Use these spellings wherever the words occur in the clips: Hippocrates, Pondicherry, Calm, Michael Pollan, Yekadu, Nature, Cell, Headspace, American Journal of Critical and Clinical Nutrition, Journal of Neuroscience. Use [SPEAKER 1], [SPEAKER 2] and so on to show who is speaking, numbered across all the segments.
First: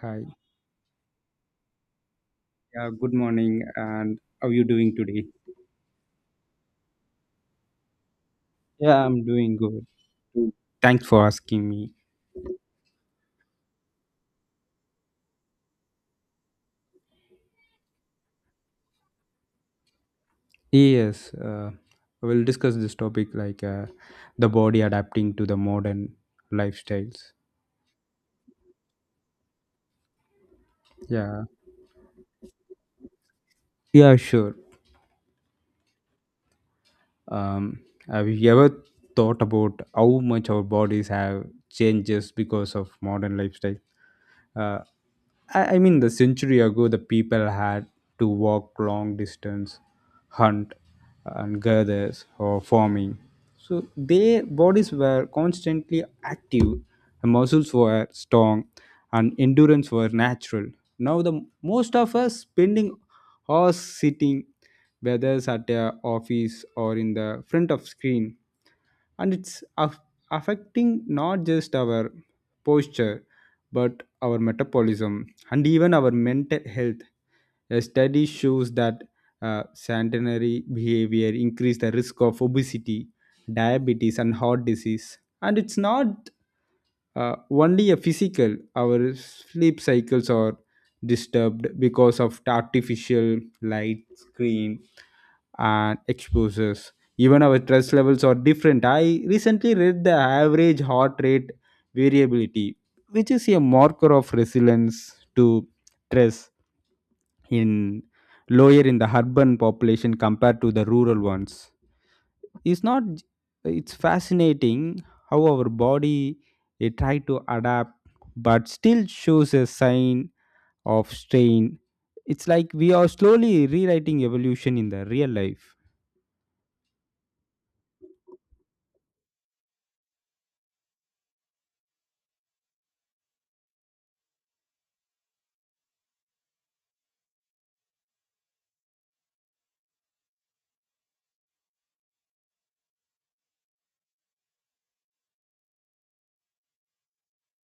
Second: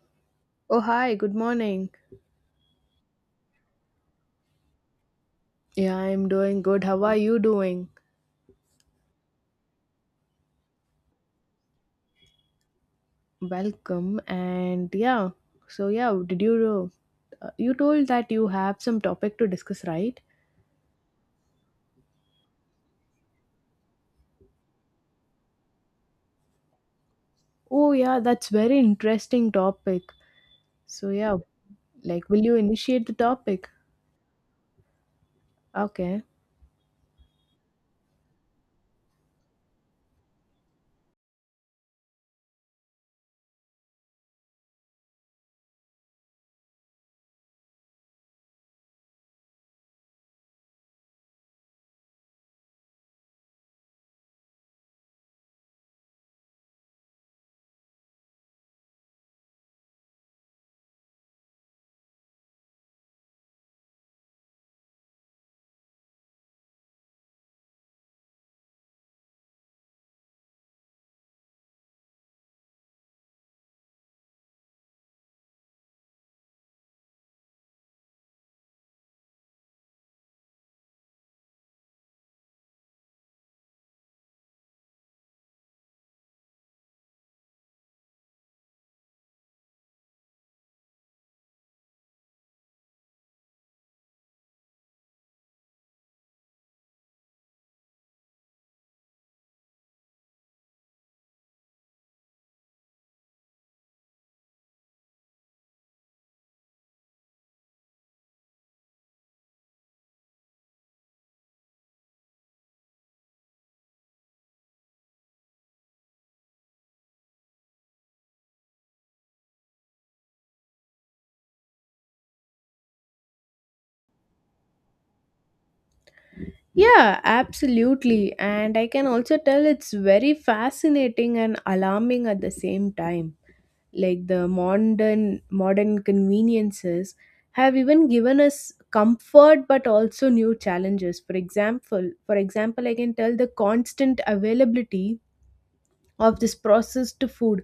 [SPEAKER 1] Hi,
[SPEAKER 2] Oh, hi, good morning.
[SPEAKER 1] yeah, good morning, and how are you doing today?
[SPEAKER 2] Yeah, I'm doing good. How are you doing?
[SPEAKER 1] Yeah, I'm doing good. Mm. Thanks for asking me.
[SPEAKER 2] Welcome. And yeah, so yeah, did you you told that you have some topic to discuss, right?
[SPEAKER 1] Yes, we'll discuss this topic like the body adapting to the modern lifestyles.
[SPEAKER 2] Oh, yeah, that's very interesting topic. So yeah,
[SPEAKER 1] Yeah,
[SPEAKER 2] like, will you initiate the topic?
[SPEAKER 1] yeah, sure.
[SPEAKER 2] Okay.
[SPEAKER 1] Um, have you ever thought about how much our bodies have changed just because of modern lifestyle? Uh, I mean, the century ago, the people had to walk long distance, hunt, and gather or farming. So their bodies were constantly active, the muscles were strong, and endurance were natural. Now the most of us spending hours sitting, whether it's at a office or in the front of screen, and it's affecting not just our posture but our metabolism and even our mental health. A study shows that sedentary behavior increase the risk of obesity, diabetes and heart disease, and it's not only a physical, our sleep cycles are disturbed because of the artificial light, screen, and exposures. Even our stress levels are different. I recently read the average heart rate variability, which is a marker of resilience to stress in, lower in the urban population compared to the rural ones. It's not, it's fascinating how our body it try to adapt but still shows a sign of strain. It's like we are slowly rewriting evolution in the real life.
[SPEAKER 2] Yeah, absolutely. And I can also tell it's very fascinating and alarming at the same time. Like the modern conveniences have even given us comfort but also new challenges. For example, I can tell the constant availability of this processed food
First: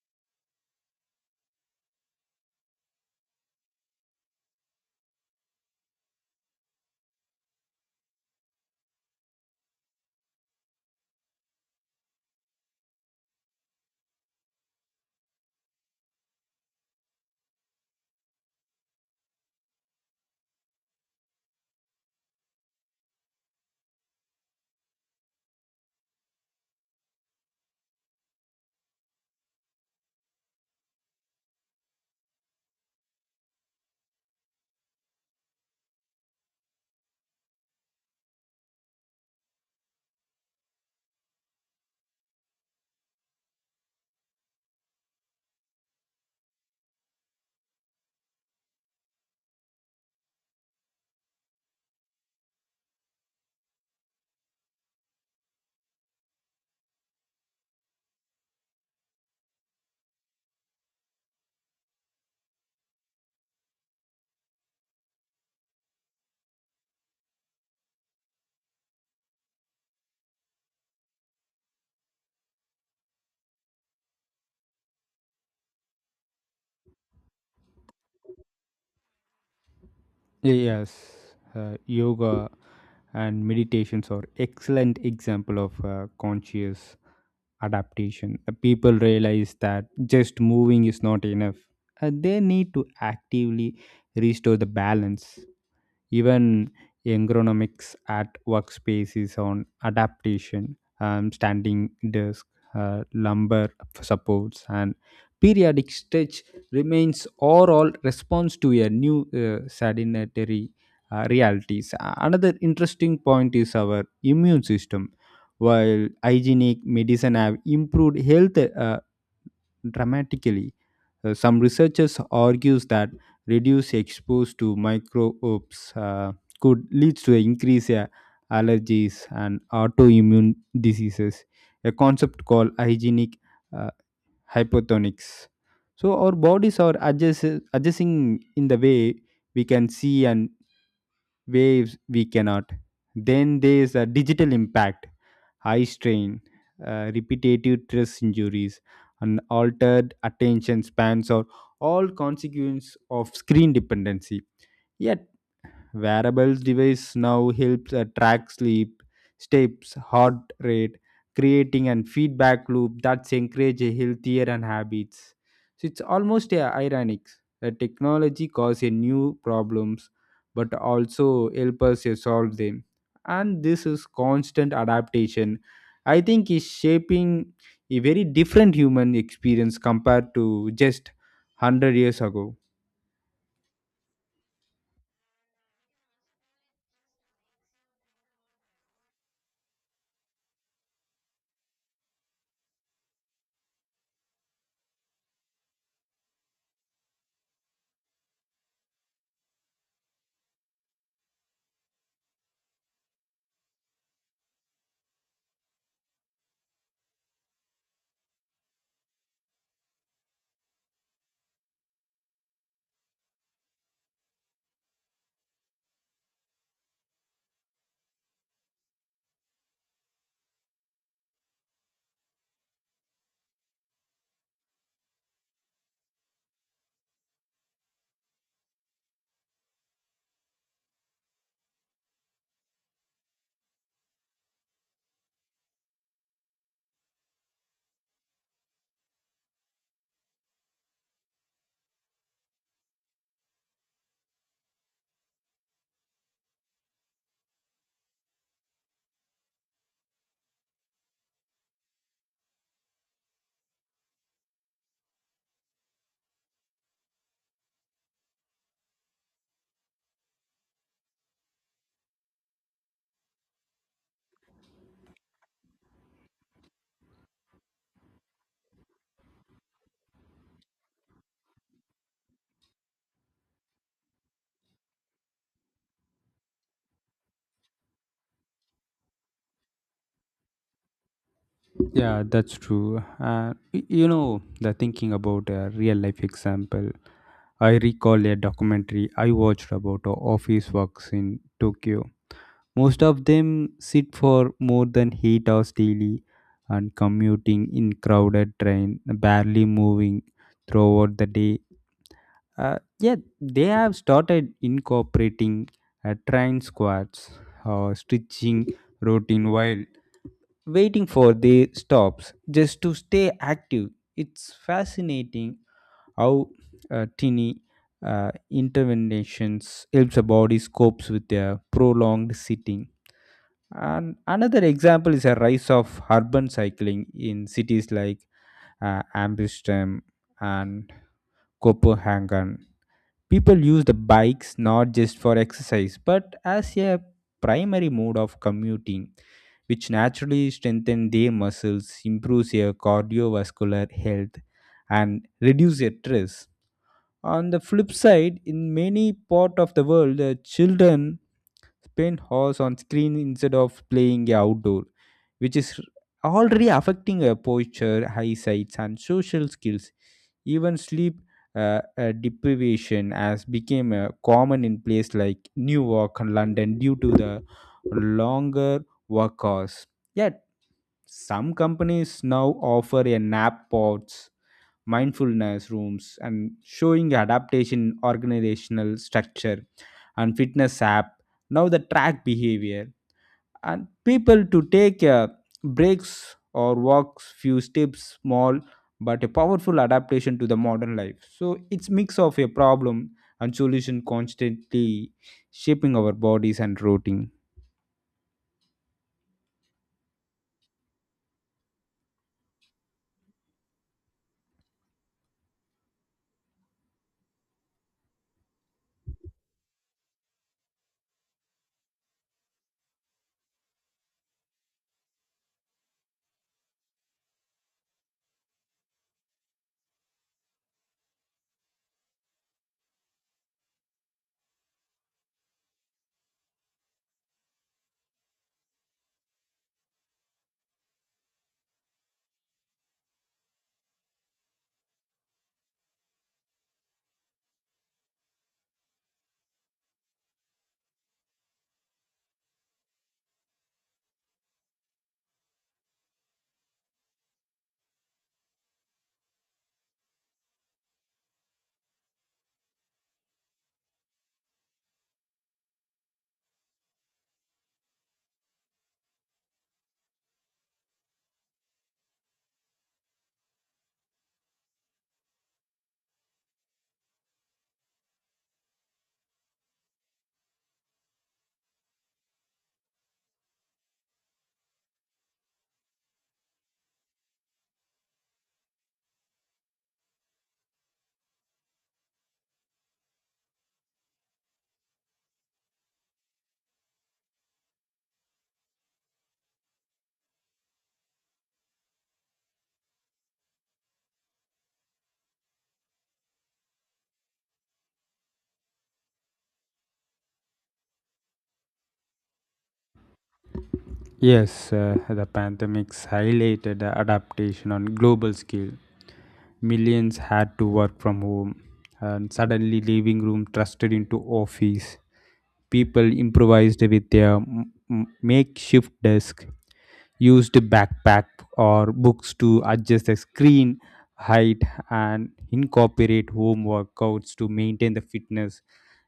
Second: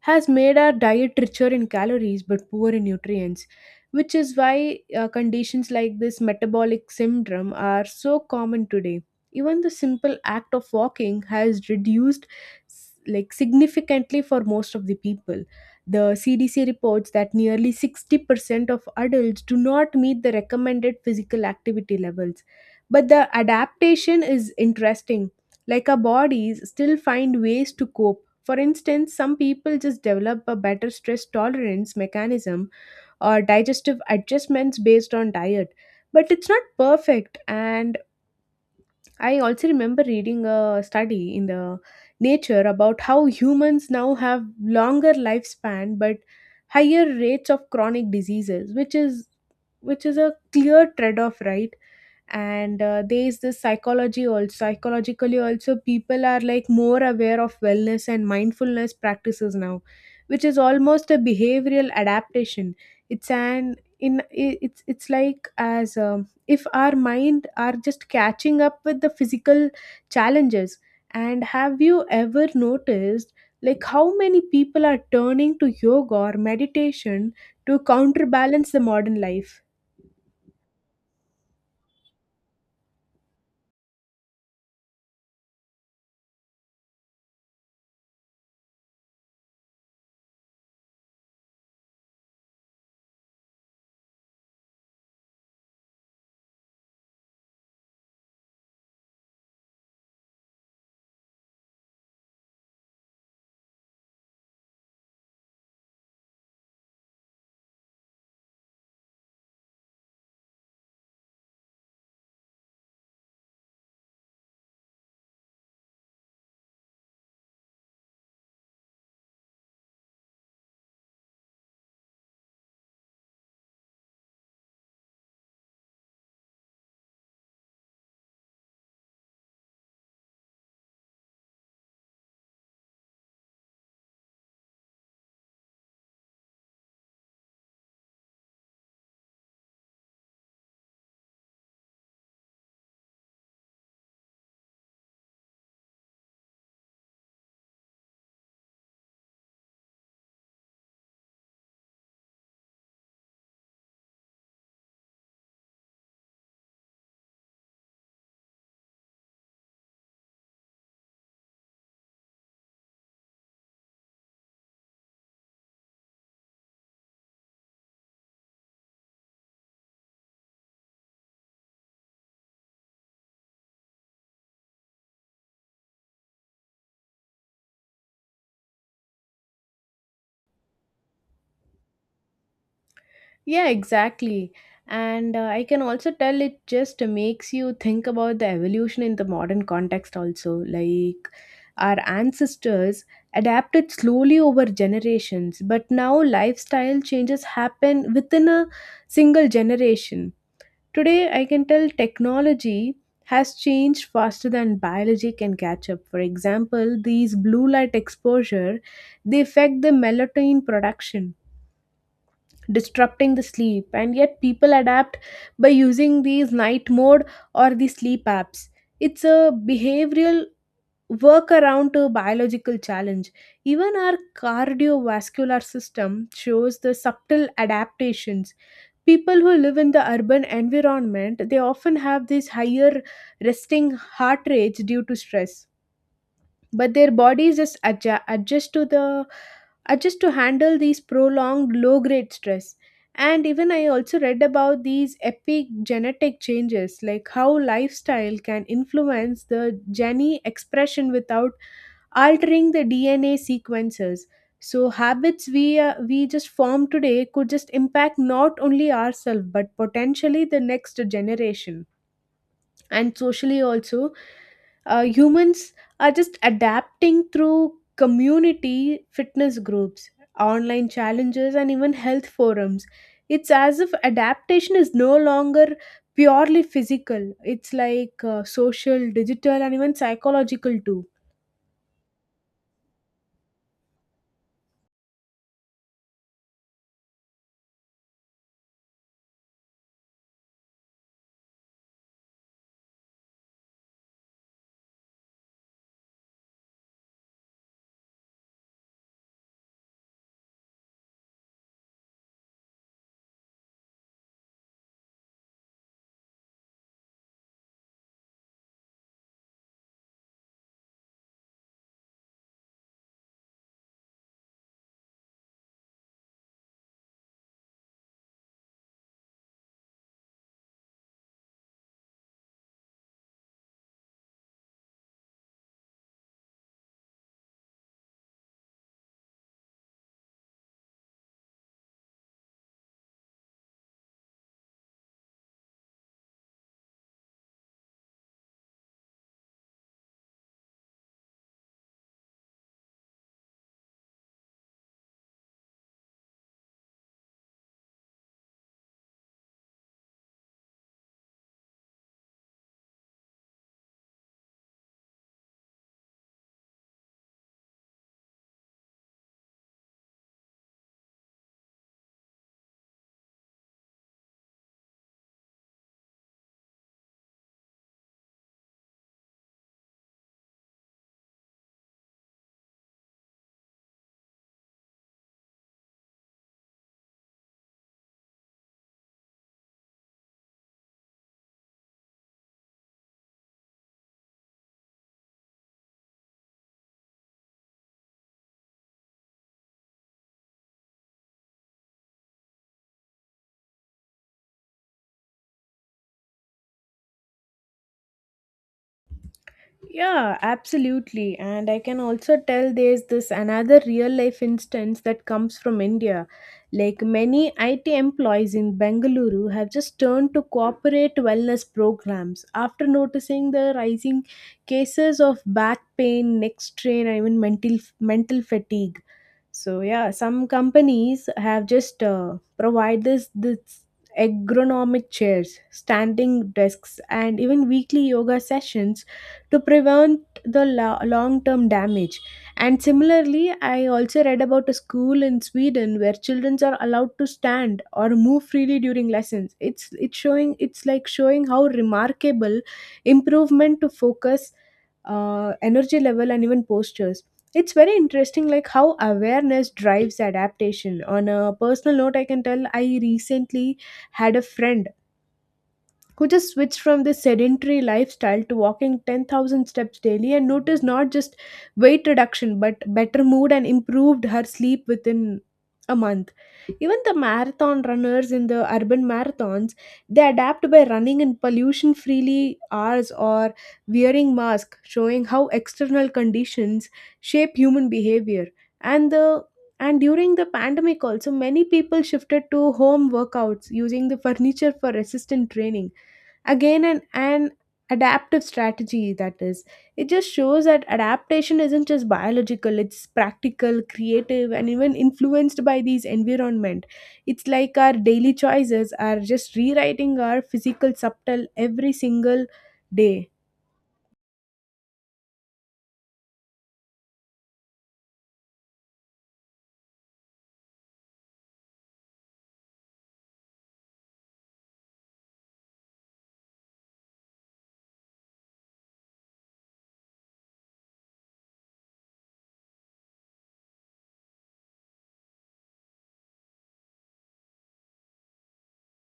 [SPEAKER 2] has made our diet richer in calories but poor in nutrients, which is why conditions like this metabolic syndrome are so common today. Even the simple act of walking has reduced like significantly for most of the people. The CDC reports that nearly 60% of adults do not meet the recommended physical activity levels. But the adaptation is interesting. Like our bodies still find ways to cope. For instance, some people just develop a better stress tolerance mechanism or digestive adjustments based on diet, but it's not perfect. And I also remember reading a study in the nature about how humans now have longer lifespan but higher rates of chronic diseases, which is a clear trade off, right? And there is this psychology also psychologically also, people are like more aware of wellness and mindfulness practices now, which is almost a behavioral adaptation. It's an in i- it's it's like, as if our mind are just catching up with the physical challenges. And have you ever noticed, like how many people are turning to yoga or meditation to counterbalance the modern life?
[SPEAKER 1] Yes, yoga and meditations are excellent example of conscious adaptation. The people realize that just moving is not enough. They need to actively restore the balance, even ergonomics at workspaces on adaptation, standing desk, lumbar supports and periodic stretch remains overall response to a new sedentary realities. Another interesting point is our immune system. While hygienic medicine have improved health dramatically, some researchers argues that reduced exposure to microbes could lead to increase allergies and autoimmune diseases, a concept called hygienic uh, hypotonics. So our bodies are adjusting in the way we can see and waves we cannot. Then there's a digital impact, eye strain, repetitive stress injuries, and altered attention spans are all consequence of screen dependency. Yet wearables device now helps track sleep, steps, heart rate, creating an feedback loop that's encourage a healthier and habits. So it's almost ironic that technology causes new problems, but also help us solve them. And this is constant adaptation. I think is shaping a very different human experience compared to just 100 years ago.
[SPEAKER 2] Yeah, exactly. And I can also tell it just makes you think about the evolution in the modern context, also. Like our ancestors adapted slowly over generations, but now lifestyle changes happen within a single generation. Today, I can tell technology has changed faster than biology can catch up. For example, these blue light exposure, they affect the melatonin production, disrupting the sleep. And yet people adapt by using these night mode or the sleep apps. It's a behavioral workaround to a biological challenge. Even our cardiovascular system shows the subtle adaptations. People who live in the urban environment, they often have these higher resting heart rates due to stress, but their bodies just adjust to handle these prolonged low grade stress. And even I also read about these epigenetic changes, like how lifestyle can influence the gene expression without altering the dna sequences. So habits we just form today could just impact not only ourselves but potentially the next generation. And socially also, humans are just adapting through community fitness groups, online challenges, and even health forums. It's as if adaptation is no longer purely physical, it's like social, digital, and even psychological too.
[SPEAKER 1] Yeah, that's true. You know, the thinking about a real life example, I recall a documentary I watched about office works in Tokyo. Most of them sit for more than 8 hours daily and commuting in crowded train, barely moving throughout the day. Yeah, they have started incorporating train squads or stretching routine while waiting for their stops just to stay active. It's fascinating how tiny interventions helps a body copes with a prolonged sitting. And another example is a rise of urban cycling in cities like Amsterdam and Copenhagen. People use the bikes not just for exercise but as a primary mode of commuting, which naturally strengthen their muscles, improves their cardiovascular health, and reduce their stress. On the flip side, in many part of the world, the children spend hours on screen instead of playing outdoor, which is already affecting our posture, eyesight, and social skills. Even sleep deprivation has become common in places like Newark and London due to the longer work hours. Yet, some companies now offer a nap pods, mindfulness rooms and showing adaptation in organizational structure, and fitness app now the track behavior and people to take breaks or walks few steps, small but a powerful adaptation to the modern life. So it's mix of a problem and solution constantly shaping our bodies and routine.
[SPEAKER 2] Yeah, absolutely. And I can also tell there's this another real life instance that comes from India. Like many IT employees in Bengaluru have just turned to corporate wellness programs after noticing the rising cases of back pain, neck strain, and even mental fatigue. So yeah, some companies have just provide this ergonomic chairs, standing desks, and even weekly yoga sessions to prevent the long-term damage. And similarly, I also read about a school in Sweden where children are allowed to stand or move freely during lessons. It's like showing how remarkable improvement to focus, energy level, and even postures. It's very interesting like how awareness drives adaptation. On a personal note, I can tell I recently had a friend who just switched from this sedentary lifestyle to walking 10,000 steps daily and noticed not just weight reduction but better mood and improved her sleep within a month. Even the marathon runners in the urban marathons, they adapt by running in pollution freely hours or wearing masks, showing how external conditions shape human behavior. And the and during the pandemic also, many people shifted to home workouts using the furniture for resistant training. Again, an adaptive strategy. That is, it just shows that adaptation isn't just biological, it's practical, creative, and even influenced by these environment. It's like our daily choices are just rewriting our physical subtle every single day.
[SPEAKER 1] Yes, the pandemics highlighted the adaptation on global scale. Millions had to work from home, and suddenly living room trusted into office. People improvised with their makeshift desk, used backpack or books to adjust the screen height, and incorporate home workouts to maintain the fitness.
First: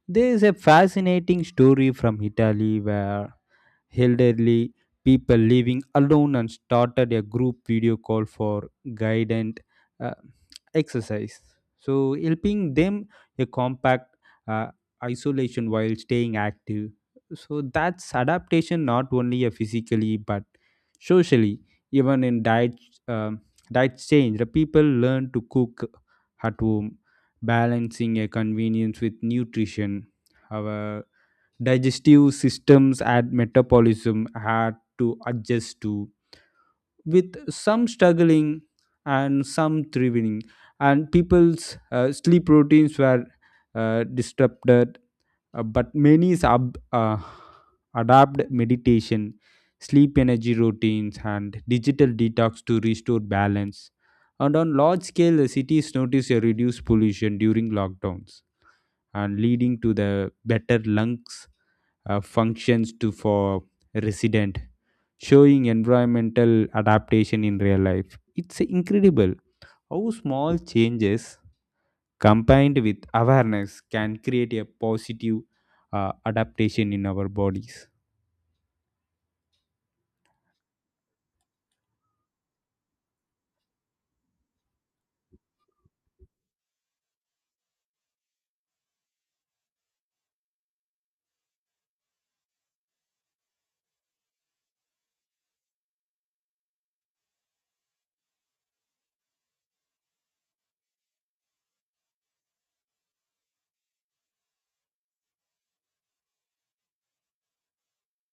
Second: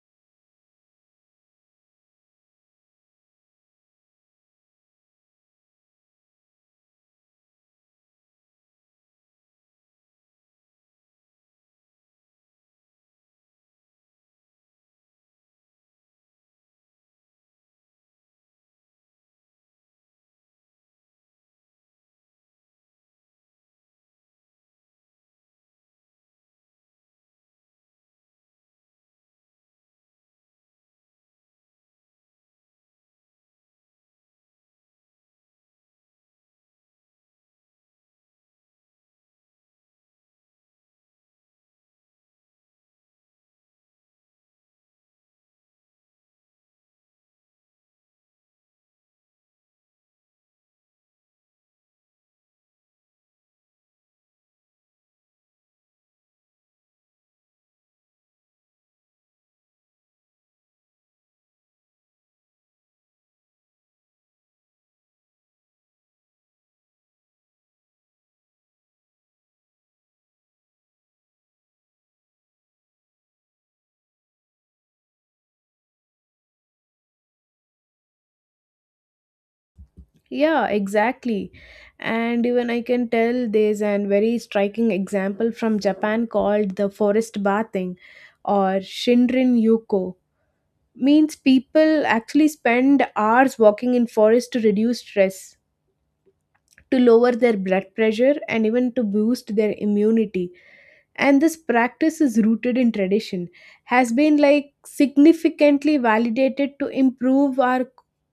[SPEAKER 1] There is a fascinating story from Italy where elderly people living alone and started a group video call for guided uh, exercise. So, helping them a compact uh, isolation while staying active. So, that's adaptation not only physically but socially, even in diet. Um, Diet change, the people learn to cook at home, balancing a convenience with nutrition. Our digestive systems and metabolism had to adjust to, with some struggling and some thriving. And people's sleep routines were disrupted, but many adapt meditation, sleep energy routines, and digital detox to restore balance. And on large scale, the cities noticed a reduced pollution during lockdowns and leading to the better lungs functions to for resident, showing environmental adaptation in real life. It's incredible how small changes combined with awareness can create a positive adaptation in our bodies.
[SPEAKER 2] Yeah, exactly. And even I can tell there's a very striking example from Japan called the forest bathing or Shinrin Yuko. Means people actually spend hours walking in forest to reduce stress, to lower their blood pressure, and even to boost their immunity. And this practice is rooted in tradition, has been like significantly validated to improve our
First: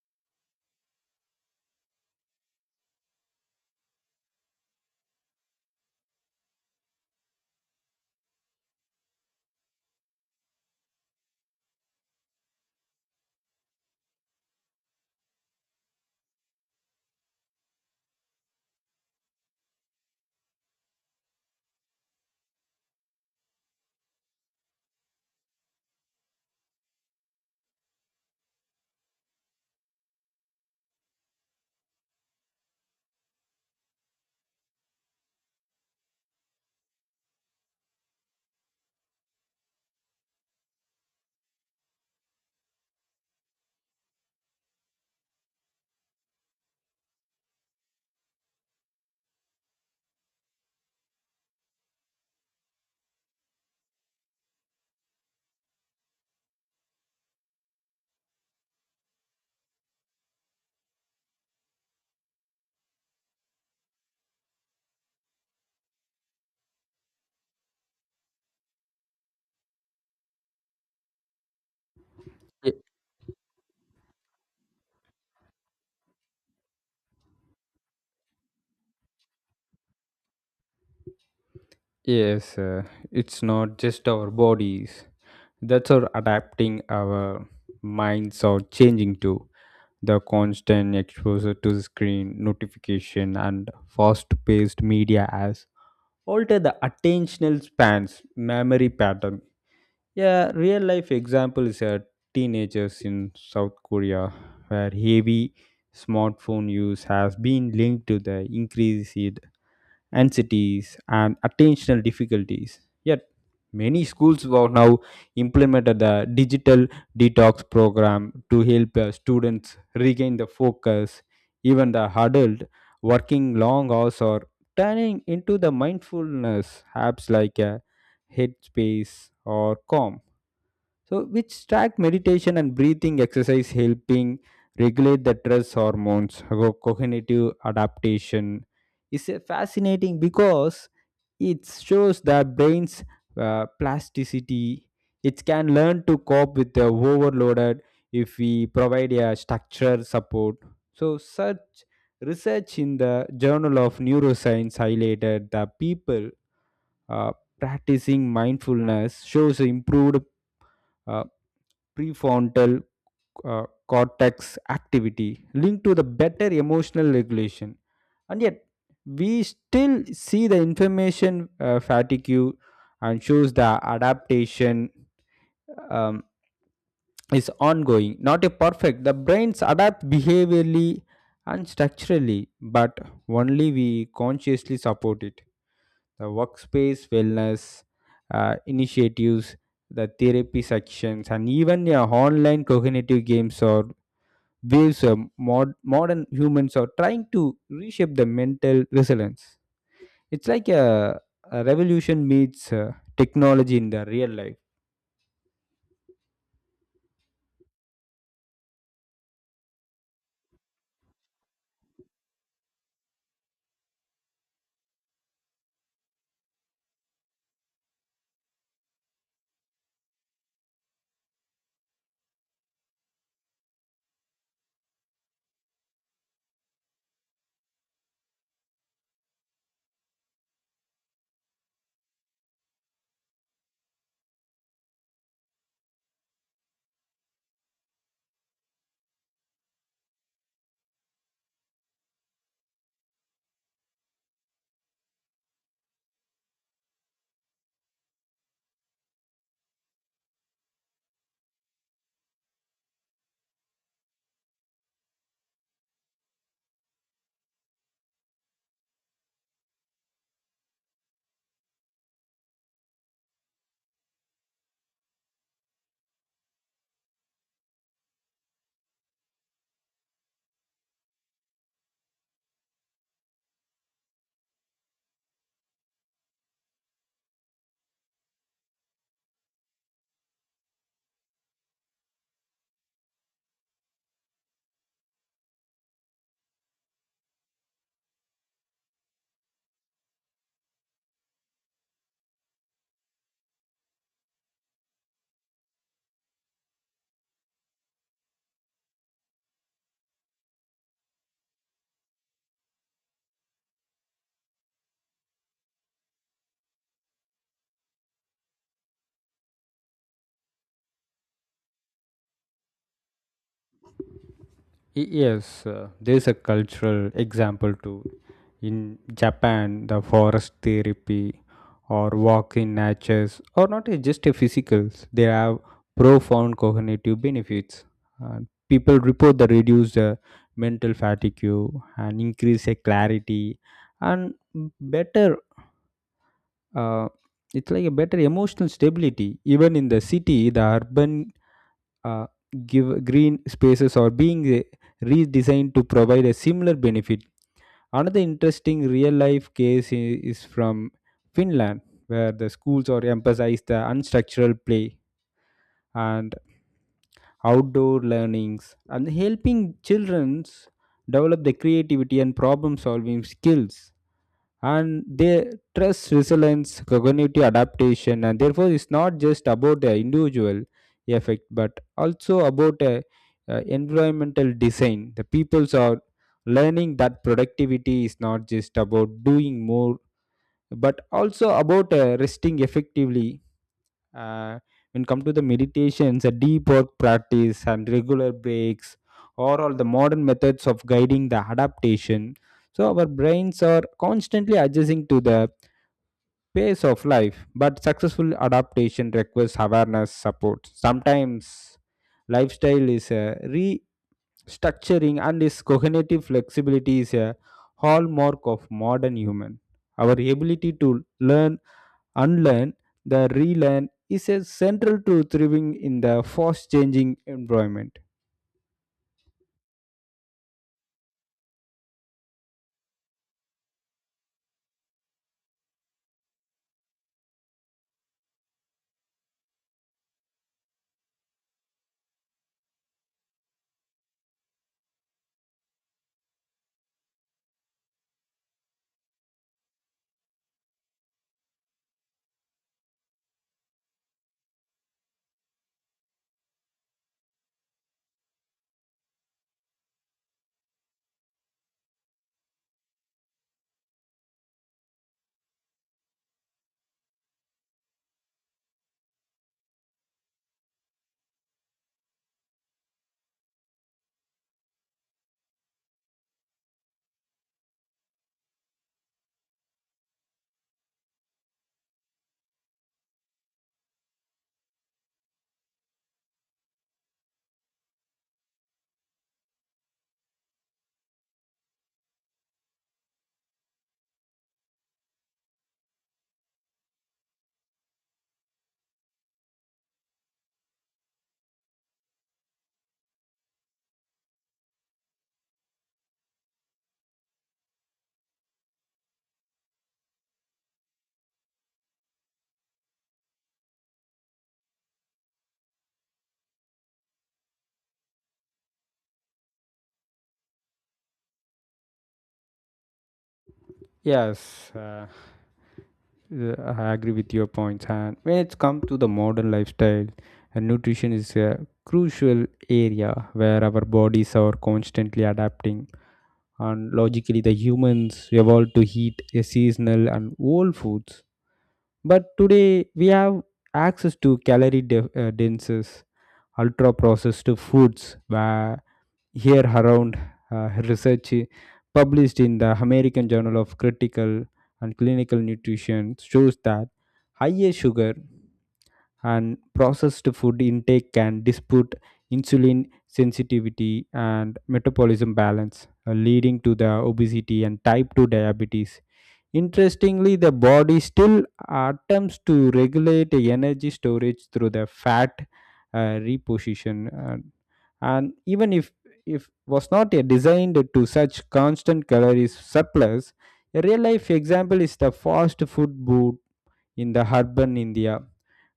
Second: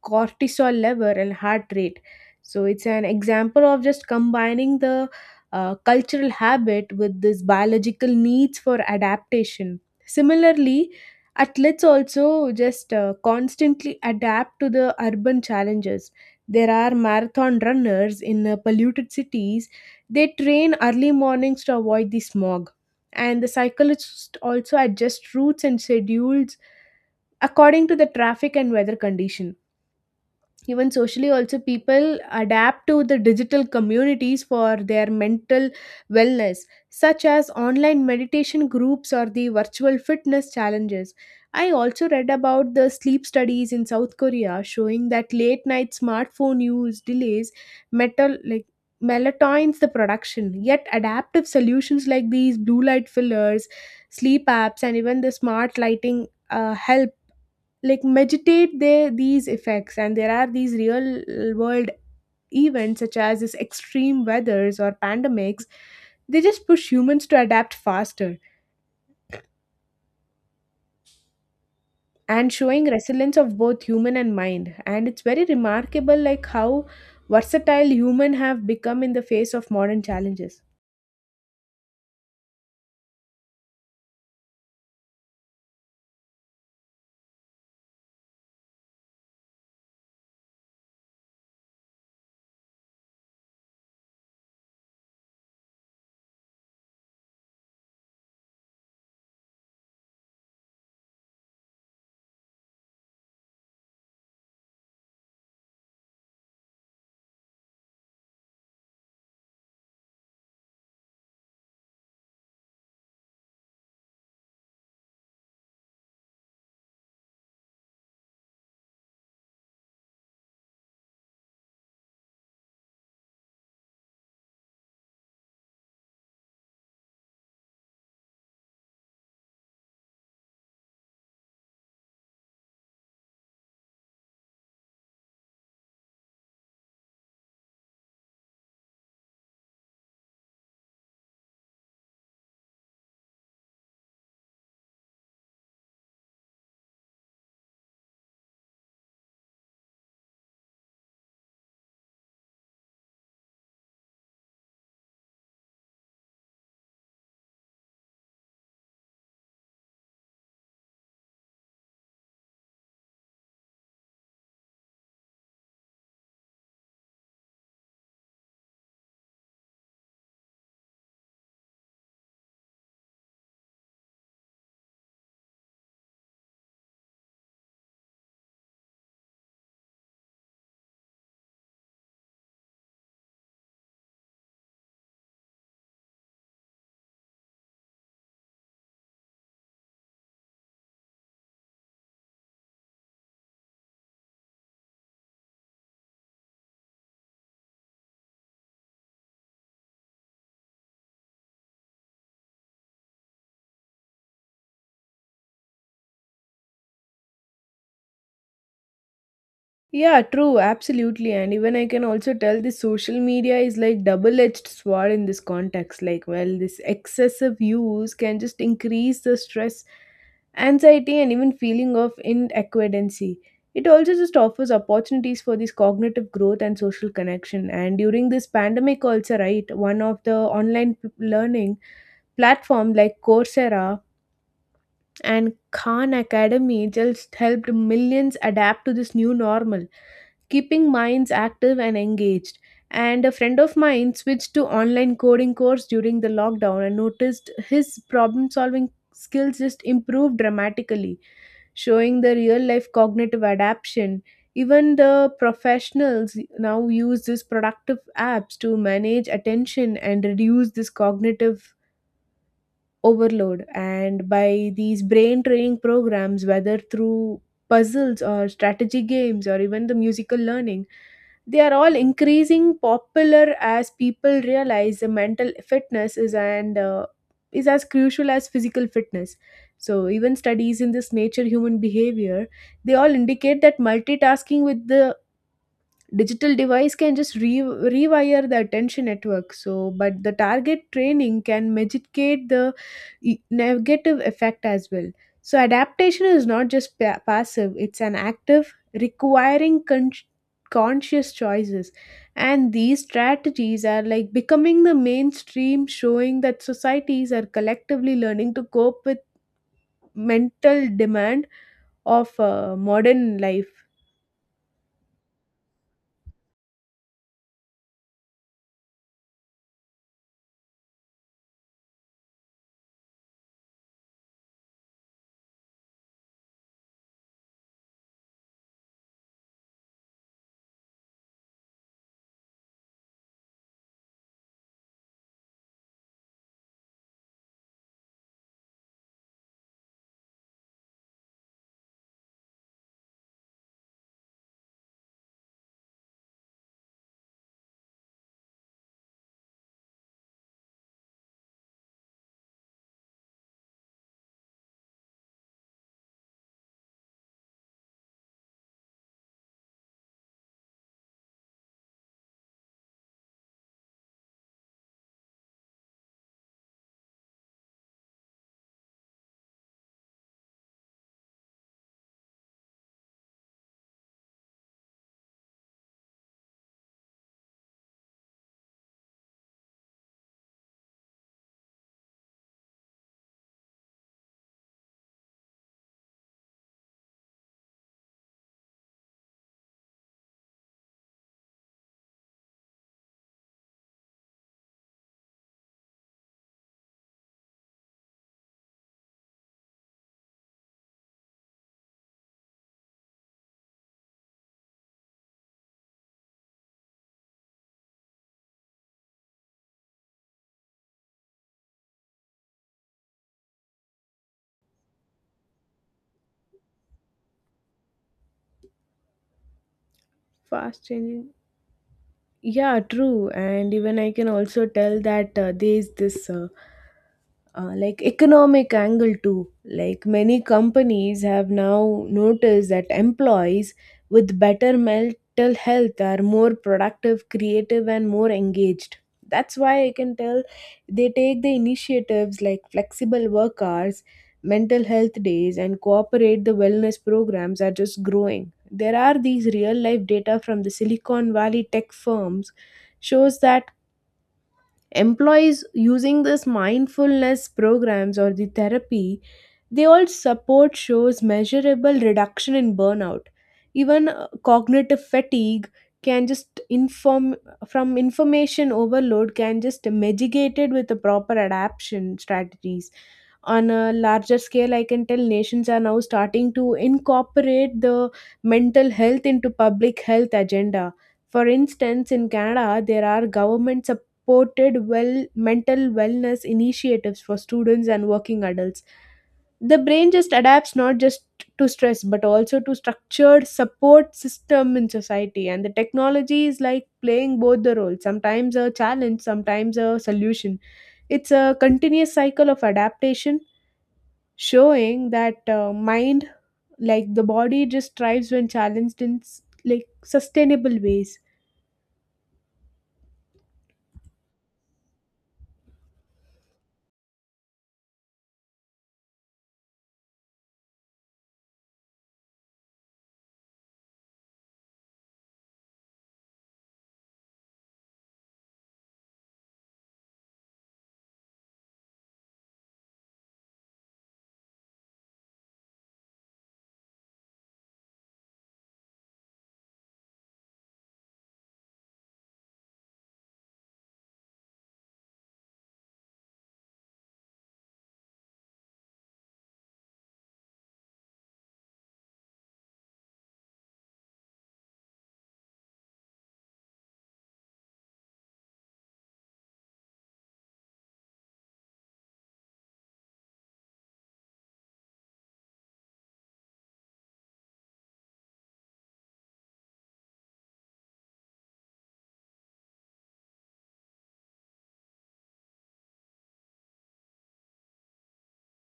[SPEAKER 2] cortisol level and heart rate. So it's an example of just combining the cultural habit with this biological needs for adaptation. Similarly, athletes also just constantly adapt to the urban challenges. There are marathon runners in polluted cities. They train early mornings to avoid the smog. And the cyclist also adjusts routes and schedules according to the traffic and weather condition. Even socially also, people adapt to the digital communities for their mental wellness, such as online meditation groups or the virtual fitness challenges. I also read about the sleep studies in south korea showing that late night smartphone use delays metal like melatonin's the production. Yet adaptive solutions like these blue light fillers, sleep apps, and even the smart lighting help like meditate there these effects. And there are these real world events such as this extreme weathers or pandemics, they just push humans to adapt faster, and
[SPEAKER 1] Y-
[SPEAKER 2] showing resilience of both human and mind. And it's very remarkable like how versatile human have become in the face of modern challenges.
[SPEAKER 1] yes, it's not just our bodies that's our adapting, our minds or changing to the constant exposure to the screen notification and fast-paced media has alter the attentional spans, memory pattern. Yeah, real life example is a teenagers in South Korea, where heavy smartphone use has been linked to the increase in anxieties, and attentional difficulties. Yet, many schools have now implemented the digital detox program to help students regain the focus. Even the adult working long hours or turning into the mindfulness apps like Headspace or Calm. So, which track meditation and breathing exercise helping regulate the stress hormones, cognitive adaptation, is a fascinating because it shows the brain's plasticity. It can learn to cope with the overloaded if we provide a structured support. So, such research in the Journal of Neuroscience highlighted that people uh, practicing mindfulness shows improved uh, prefrontal cortex activity linked to the better emotional regulation. And yet we still see the information fatigue and shows the adaptation um, is ongoing, not a perfect. The brains adapt behaviorally and structurally but only we consciously support it. The workspace wellness initiatives, the therapy sections and even your online cognitive games or waves, modern humans are trying to reshape the mental resilience. It's like a revolution meets technology in the real life.
[SPEAKER 2] Yeah, true, absolutely. And even I can also tell this social media is like double edged sword in this context. Like, well, this excessive use can just increase the stress, anxiety, and even feeling of inadequacy. It also just offers opportunities for this cognitive growth and social connection. And during this pandemic also, right, one of the online learning platform like coursera and khan academy just helped millions adapt to this new normal, keeping minds active and engaged. And a friend of mine switched to online coding course during the lockdown and noticed his problem solving skills just improved dramatically, showing the real life cognitive adaptation. Even the professionals now use these productive apps to manage attention and reduce this cognitive overload. And by these brain training programs, whether through puzzles or strategy games or even the musical learning, they are all increasing popular as people realize the mental fitness is, and is as crucial as physical fitness. So even studies in this nature human behavior, they all indicate that multitasking with the digital device can just rewire the attention network. So but the target training can mitigate the negative effect as well. So adaptation is not just passive, it's an active, requiring conscious choices. And these strategies are like becoming the mainstream, showing that societies are collectively learning to cope with mental demand of modern life.
[SPEAKER 1] Yes, there's a cultural example too. In Japan, the forest therapy or walk in natures or not a, just a physicals, they have profound cognitive benefits. And people report the reduced mental fatigue and increase a clarity and better. Uh, it's like a better emotional stability. Even in the city, the urban uh, give green spaces are being redesigned to provide a similar benefit. Another interesting real life case is from Finland, where the schools are emphasize the unstructural play and outdoor learnings and helping children develop the creativity and problem solving skills, and they trust resilience cognitive adaptation. And therefore it's not just about the individual effect but also about environmental design. The peoples are learning that productivity is not just about doing more but also about resting effectively, uh, when come to the meditations, a deep work practice and regular breaks or all the modern methods of guiding the adaptation. So our brains are constantly adjusting to the pace of life, but successful adaptation requires awareness support. Sometimes lifestyle is a restructuring, and this cognitive flexibility is a hallmark of modern human. Our ability to learn, unlearn, the relearn is a central to thriving in the fast changing environment.
[SPEAKER 2] Fast changing. Yeah, true. And even I can also tell that there is this like economic angle too. Like many companies have now noticed that employees with better mental health are more productive, creative, and more engaged. That's why I can tell they take the initiatives like flexible work hours, mental health days, and cooperate the wellness programs are just growing. There are these real life data from the silicon valley tech firms shows that employees using this mindfulness programs or the therapy, they all support shows measurable reduction in burnout. Even cognitive fatigue can just inform from information overload can just mitigated with the proper adaptation strategies. On a larger scale, I can tell nations are now starting to incorporate the mental health into public health agenda. For instance, in canada, there are government supported well mental wellness initiatives for students and working adults. The brain just adapts not just to stress but also to structured support system in society. And the technology is like playing both the roles, sometimes a challenge, sometimes a solution. It's a continuous cycle of adaptation, showing that mind, like the body, just thrives when challenged in like sustainable ways.
[SPEAKER 1] Yes. Yeah, I agree with your points. And when it's come to the modern lifestyle, and nutrition is a crucial area where our bodies are constantly adapting. And logically, the humans evolved to eat a seasonal and whole foods. But today, we have access to calorie dense, ultra processed foods, where here around her research published in the American Journal of Critical and Clinical Nutrition shows that higher sugar and processed food intake can dispute insulin sensitivity and metabolism balance, leading to the obesity and type 2 diabetes. Interestingly, the body still attempts to regulate energy storage through the fat reposition, and even if was not designed to such constant calories surplus. A real life example is the fast food boot in the urban India,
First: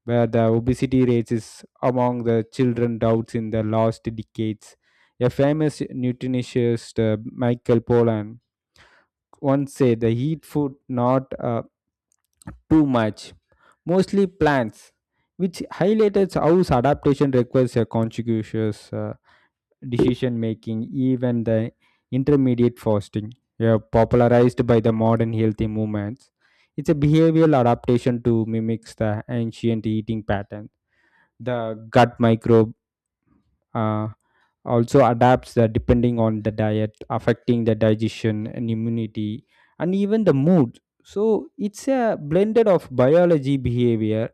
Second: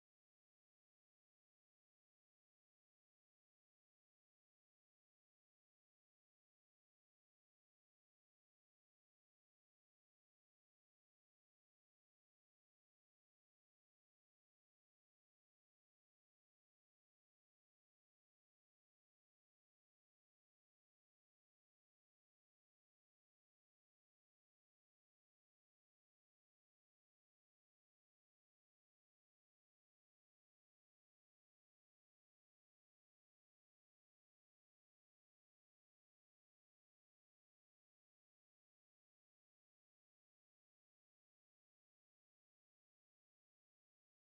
[SPEAKER 1] where the obesity rates is among the children doubts in the last decades. A famous nutritionist, Michael Pollan, once said the heat food not too much, mostly plants, which highlighted how adaptation requires a conscientious decision making. Even the intermediate fasting, yeah, popularized by the modern healthy movements. It's a behavioral adaptation to mimics the ancient eating pattern. The gut microbiome uh, also adapts depending on the diet, affecting the digestion and immunity and even the mood. So it's a blended of biology, behavior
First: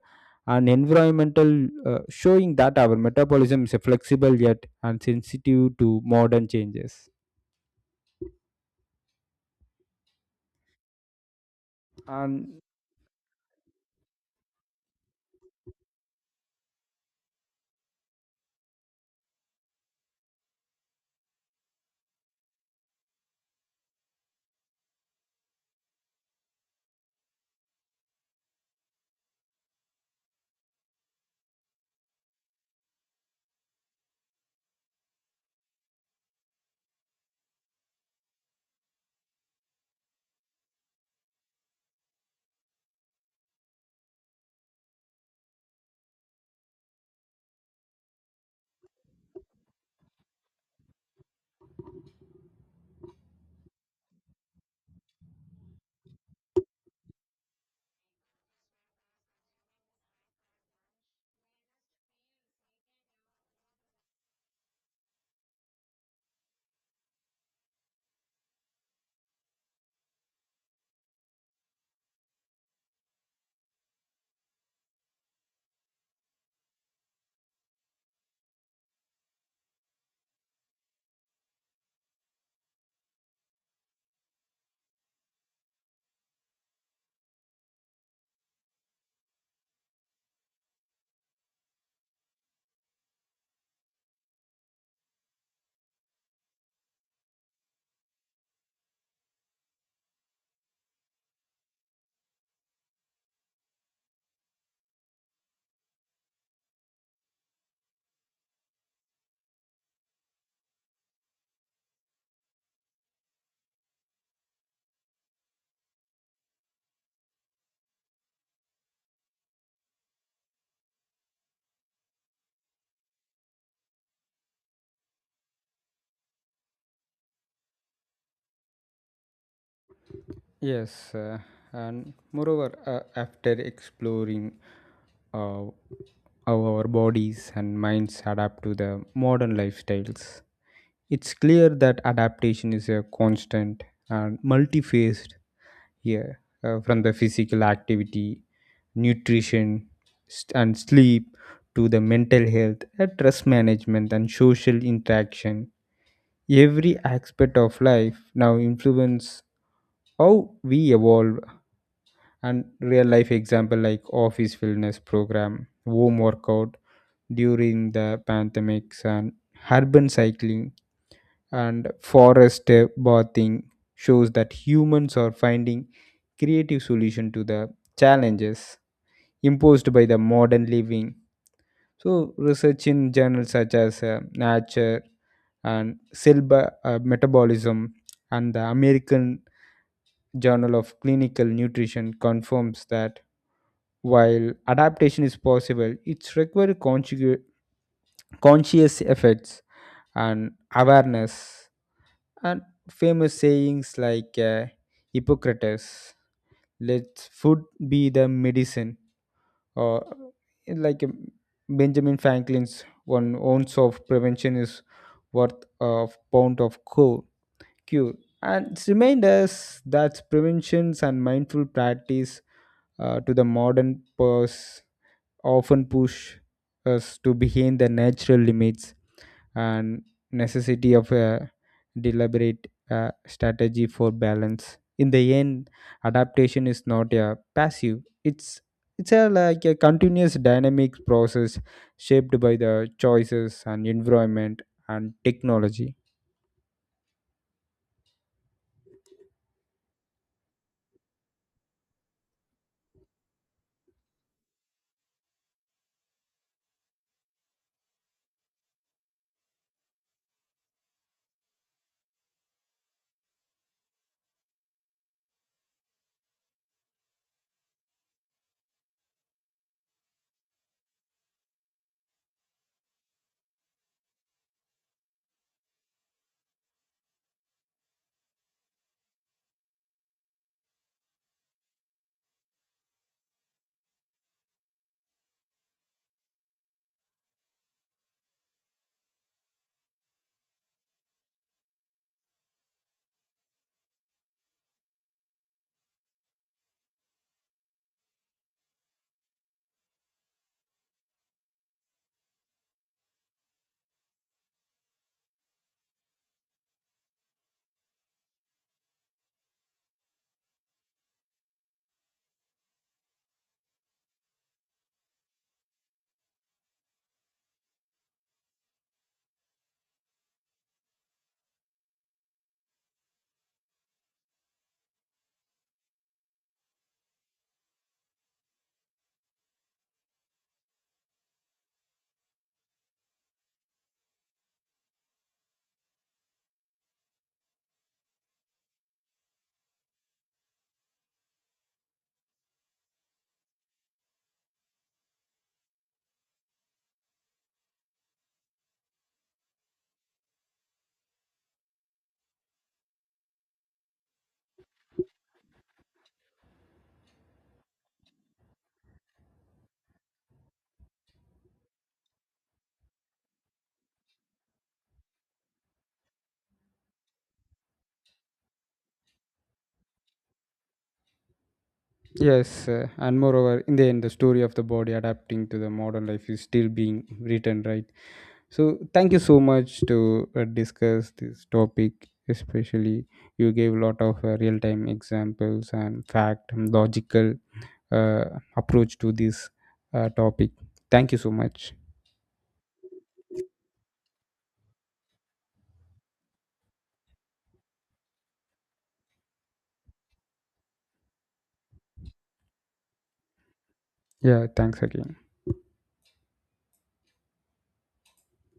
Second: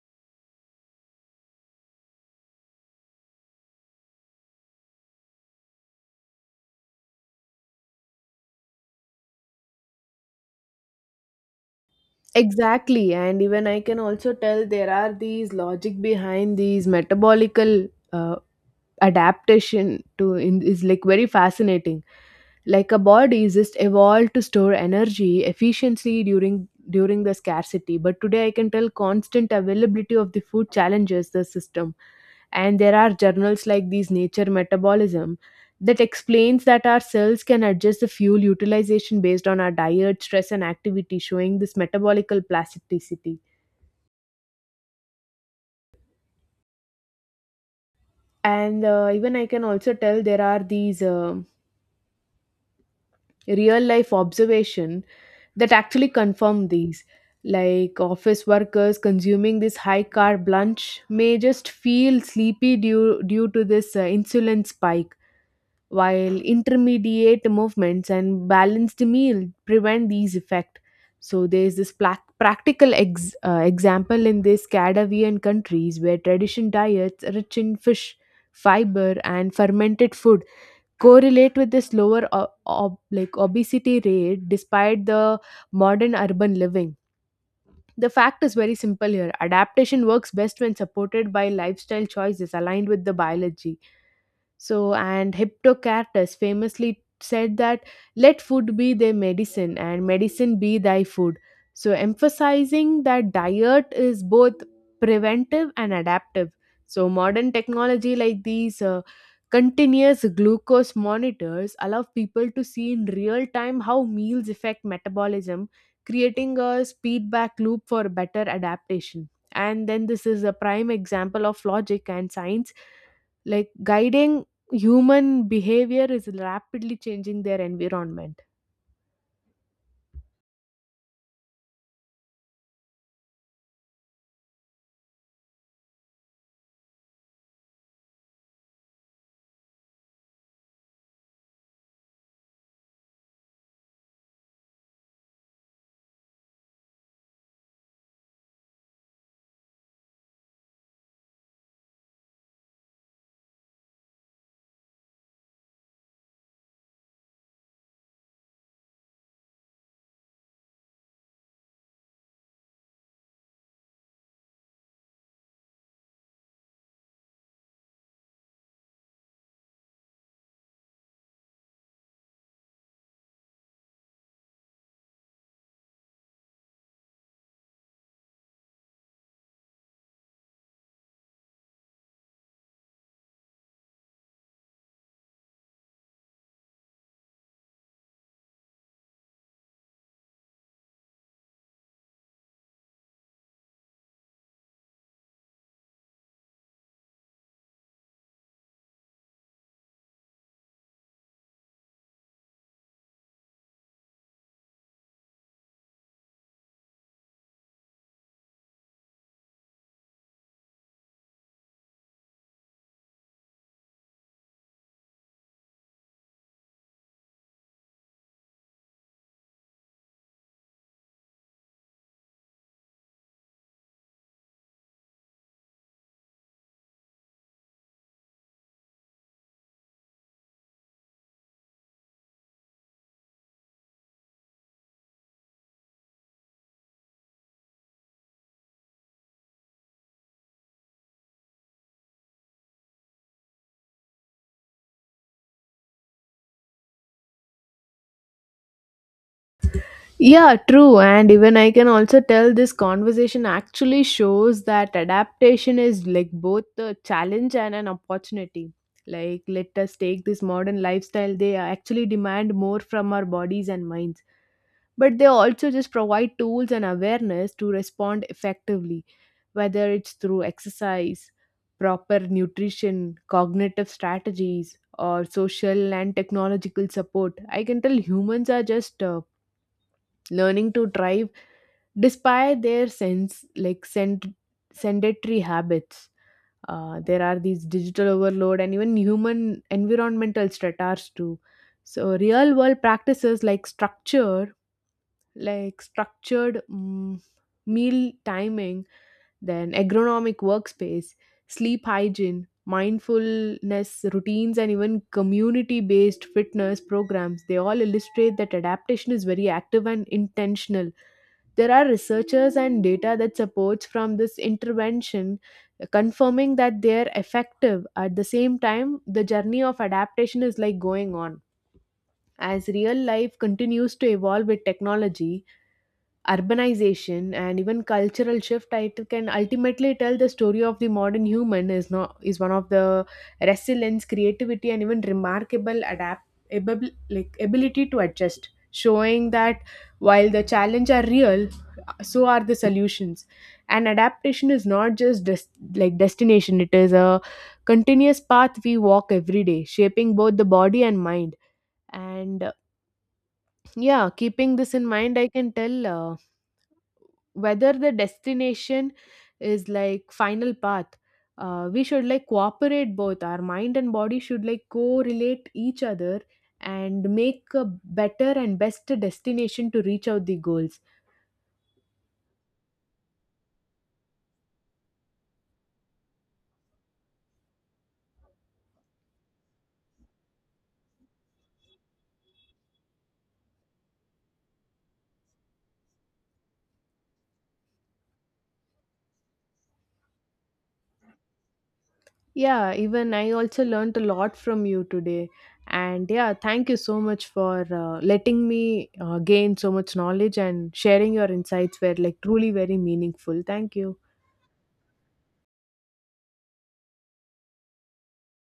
[SPEAKER 1] and environmental showing that our metabolism is flexible yet and sensitive to modern changes. And
[SPEAKER 2] Exactly, and even I can also tell there are these logic behind these metabolical adaptation to in, is like very fascinating. Like a body is just evolved to store energy efficiently during the scarcity, but today I can tell constant availability of the food challenges the system. And there are journals like these nature metabolism that explains that our cells can adjust the fuel utilization based on our diet, stress, and activity, showing this metabolical plasticity. And even I can also tell there are these real life observation that actually confirm these. Like office workers consuming this high carb lunch may just feel sleepy due to this insulin spike, while intermediate movements and balanced meal prevent these effects. So there's this plac practical example in these Scandinavian countries where tradition diets rich in fish, fiber, and fermented food correlate with this like obesity rate despite the modern urban living. The fact is very simple here. Adaptation works best when supported by lifestyle choices aligned with the biology. So, and Hippocrates famously said that let food be thy medicine and medicine be thy food. So, emphasizing that diet is both preventive and adaptive. So, modern technology like these continuous glucose monitors allow people to see in real time how meals affect metabolism, creating a feedback loop for better adaptation. And then, this is a prime example of logic and science like guiding human behavior is rapidly changing their environment.
[SPEAKER 1] yes, and moreover, after exploring uh, how our bodies and minds adapt to the modern lifestyles. It's clear that adaptation is a constant and multi-phased here, from the physical activity, nutrition, and sleep to the mental health, stress management, and social interaction. Every aspect of life now influence how we evolve. And real life example like office wellness program, home workout during the pandemics, and urban cycling, and forest bathing shows that humans are finding creative solution to the challenges imposed by the modern living. So research in journals such as nature and cell metabolism and the American Journal of Clinical Nutrition confirms that while adaptation is possible, it requires conscious efforts and awareness. And famous sayings like Hippocrates, let food be the medicine, or like Benjamin Franklin's one ounce of prevention is worth a pound of cure. And it's remind us that preventions and mindful practice to the modern purse often push us to behind the natural limits and necessity of a deliberate strategy for balance. In the end, adaptation is not a passive, it's a like a continuous dynamic process shaped by the choices and environment and technology.
[SPEAKER 2] Yeah, true. And even I can also tell this conversation actually shows that adaptation is like both a challenge and an opportunity. Like, let us take this modern lifestyle, they actually demand more from our bodies and minds, but they also just provide tools and awareness to respond effectively, whether it's through exercise, proper nutrition, cognitive strategies, or social and technological support. I can tell humans are just learning to thrive despite their sedentary habits. There are these digital overload and even human environmental stressors too. So real world practices like structured meal timing, then agronomic workspace, sleep hygiene, mindfulness routines, and even community based fitness programs. They all illustrate that adaptation is very active and intentional. There are researchers and data that supports from this intervention, confirming that they're effective. At the same time, the journey of adaptation is like going on. As real life continues to evolve with technology, urbanization, and even cultural shift, I can ultimately tell the story of the modern human is not is one of the resilience, creativity, and even remarkable adaptable like ability to adjust, showing that while the challenge are real, so are the solutions. And adaptation is not just like destination, it is a continuous path we walk every day, shaping both the body and mind. And yeah, keeping this in mind, I can tell whether the destination is like final path, we should like cooperate both our mind and body should like correlate each other and make a better and best destination to reach out the goals.
[SPEAKER 1] Yes, and moreover, in the end the story of the body adapting to the modern life is still being written, right? So thank you so much to discuss this topic. Especially, you gave a lot of real-time examples and fact and logical uh, approach to this topic. Thank you so much.
[SPEAKER 2] Yeah, even I also learned a lot from you today. And yeah, thank you so much for letting me gain so much knowledge. And sharing your insights were like truly very meaningful. Thank you.
[SPEAKER 1] Yeah, thanks again.